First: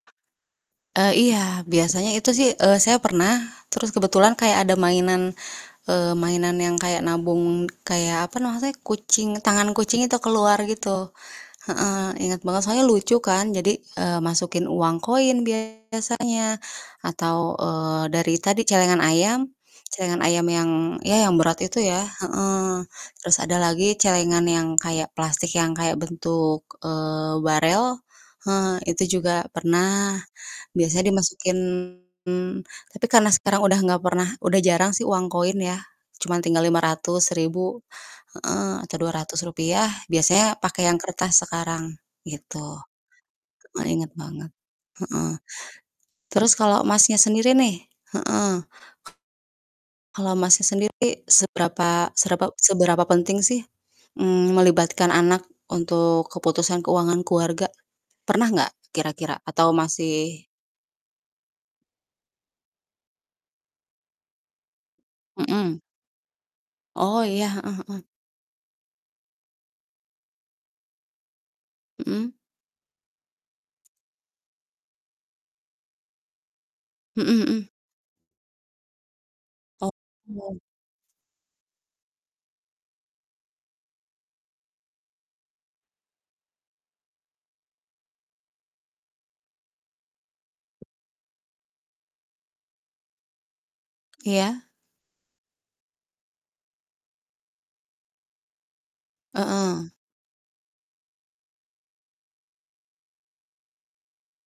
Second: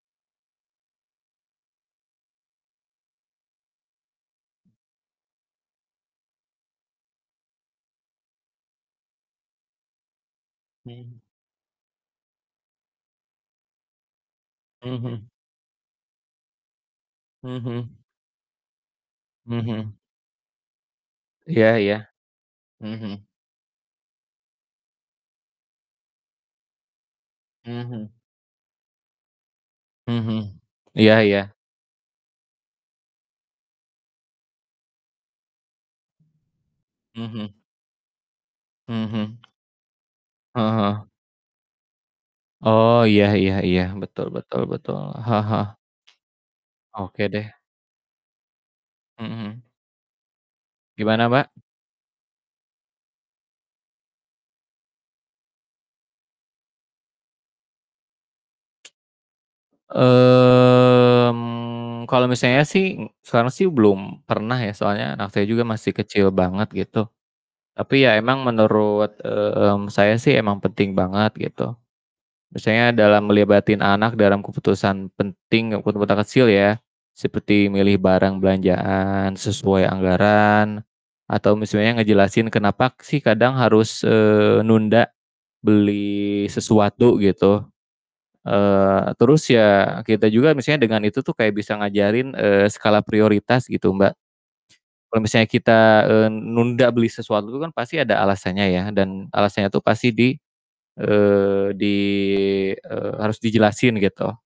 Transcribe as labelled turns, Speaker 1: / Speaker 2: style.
Speaker 1: Eee, iya, biasanya itu sih, eee, saya pernah terus kebetulan kayak ada mainan, eee, mainan yang kayak nabung, kayak apa namanya kucing tangan kucing itu keluar gitu
Speaker 2: Mhm.
Speaker 1: heeh. Inget banget soalnya lucu kan jadi, eee, masukin
Speaker 2: Mhm
Speaker 1: uang
Speaker 2: mhm.
Speaker 1: koin biasanya
Speaker 2: Mhm
Speaker 1: atau,
Speaker 2: mhm.
Speaker 1: eee, dari tadi celengan ayam
Speaker 2: Mhm mhm.
Speaker 1: celengan ayam yang, ya yang berat
Speaker 2: Iya
Speaker 1: itu
Speaker 2: iya.
Speaker 1: ya heeh.
Speaker 2: Mhm mhm.
Speaker 1: Terus ada lagi celengan yang kayak plastik yang kayak bentuk, eee, barel,
Speaker 2: Mhm.
Speaker 1: eee, itu juga
Speaker 2: Mhm
Speaker 1: pernah
Speaker 2: mhm.
Speaker 1: biasanya
Speaker 2: Iya iya.
Speaker 1: dimasukin tapi karena sekarang udah nggak pernah udah jarang sih uang koin ya, cuman tinggal Rp500,
Speaker 2: Mhm.
Speaker 1: Rp 1000 heeh, atau dua ratus
Speaker 2: Mhm.
Speaker 1: rupiah biasanya
Speaker 2: Heeh
Speaker 1: pake yang
Speaker 2: heeh.
Speaker 1: kertas sekarang gitu.
Speaker 2: Oh, iya iya iya.
Speaker 1: Heeh, inget
Speaker 2: Betul
Speaker 1: banget,
Speaker 2: betul betul.
Speaker 1: heeh.
Speaker 2: Heeh heeh.
Speaker 1: Terus kalo Masnya
Speaker 2: Oke deh.
Speaker 1: sendiri nih heeh.
Speaker 2: Mhm mhm.
Speaker 1: Kalau, Masnya, sendiri
Speaker 2: Gimana Mbak?
Speaker 1: seberapa, serapa seberapa penting sih, mmm, melibatkan anak untuk keputusan keuangan keluarga? Pernah nggak kira-kira atau masih
Speaker 2: Mmm, kalo misalnya sih, e sekarang sih belum pernah ya, soalnya anak saya juga
Speaker 1: Mhm.
Speaker 2: masih kecil banget gitu.
Speaker 1: Oh, ya. Heeh heeh.
Speaker 2: Tapi ya emang menurut, mmm, saya sih emang penting banget gitu.
Speaker 1: Mhm.
Speaker 2: Misalnya dalam ngelibatin anak dalam keputusan penting, kepu keputusan kecil ya.
Speaker 1: Mhm mhm.
Speaker 2: Seperti milih barang belanjaan sesuai
Speaker 1: Oke.
Speaker 2: anggaran atau misalnya ngejelasin kenapa sih, kadang harus, eee, nunda beli sesuatu gitu, eee, terus ya, kita juga misalnya dengan itu tuh, kayak bisa ngajarin, eee, skala prioritas gitu, Mbak.
Speaker 1: Iya.
Speaker 2: Kalau misalnya kita, eee, nunda beli sesuatu itu kan pasti ada alasannya ya dan alasannya tuh
Speaker 1: Heeh.
Speaker 2: pasti di, eee, di eee, harus dijelasin gitu.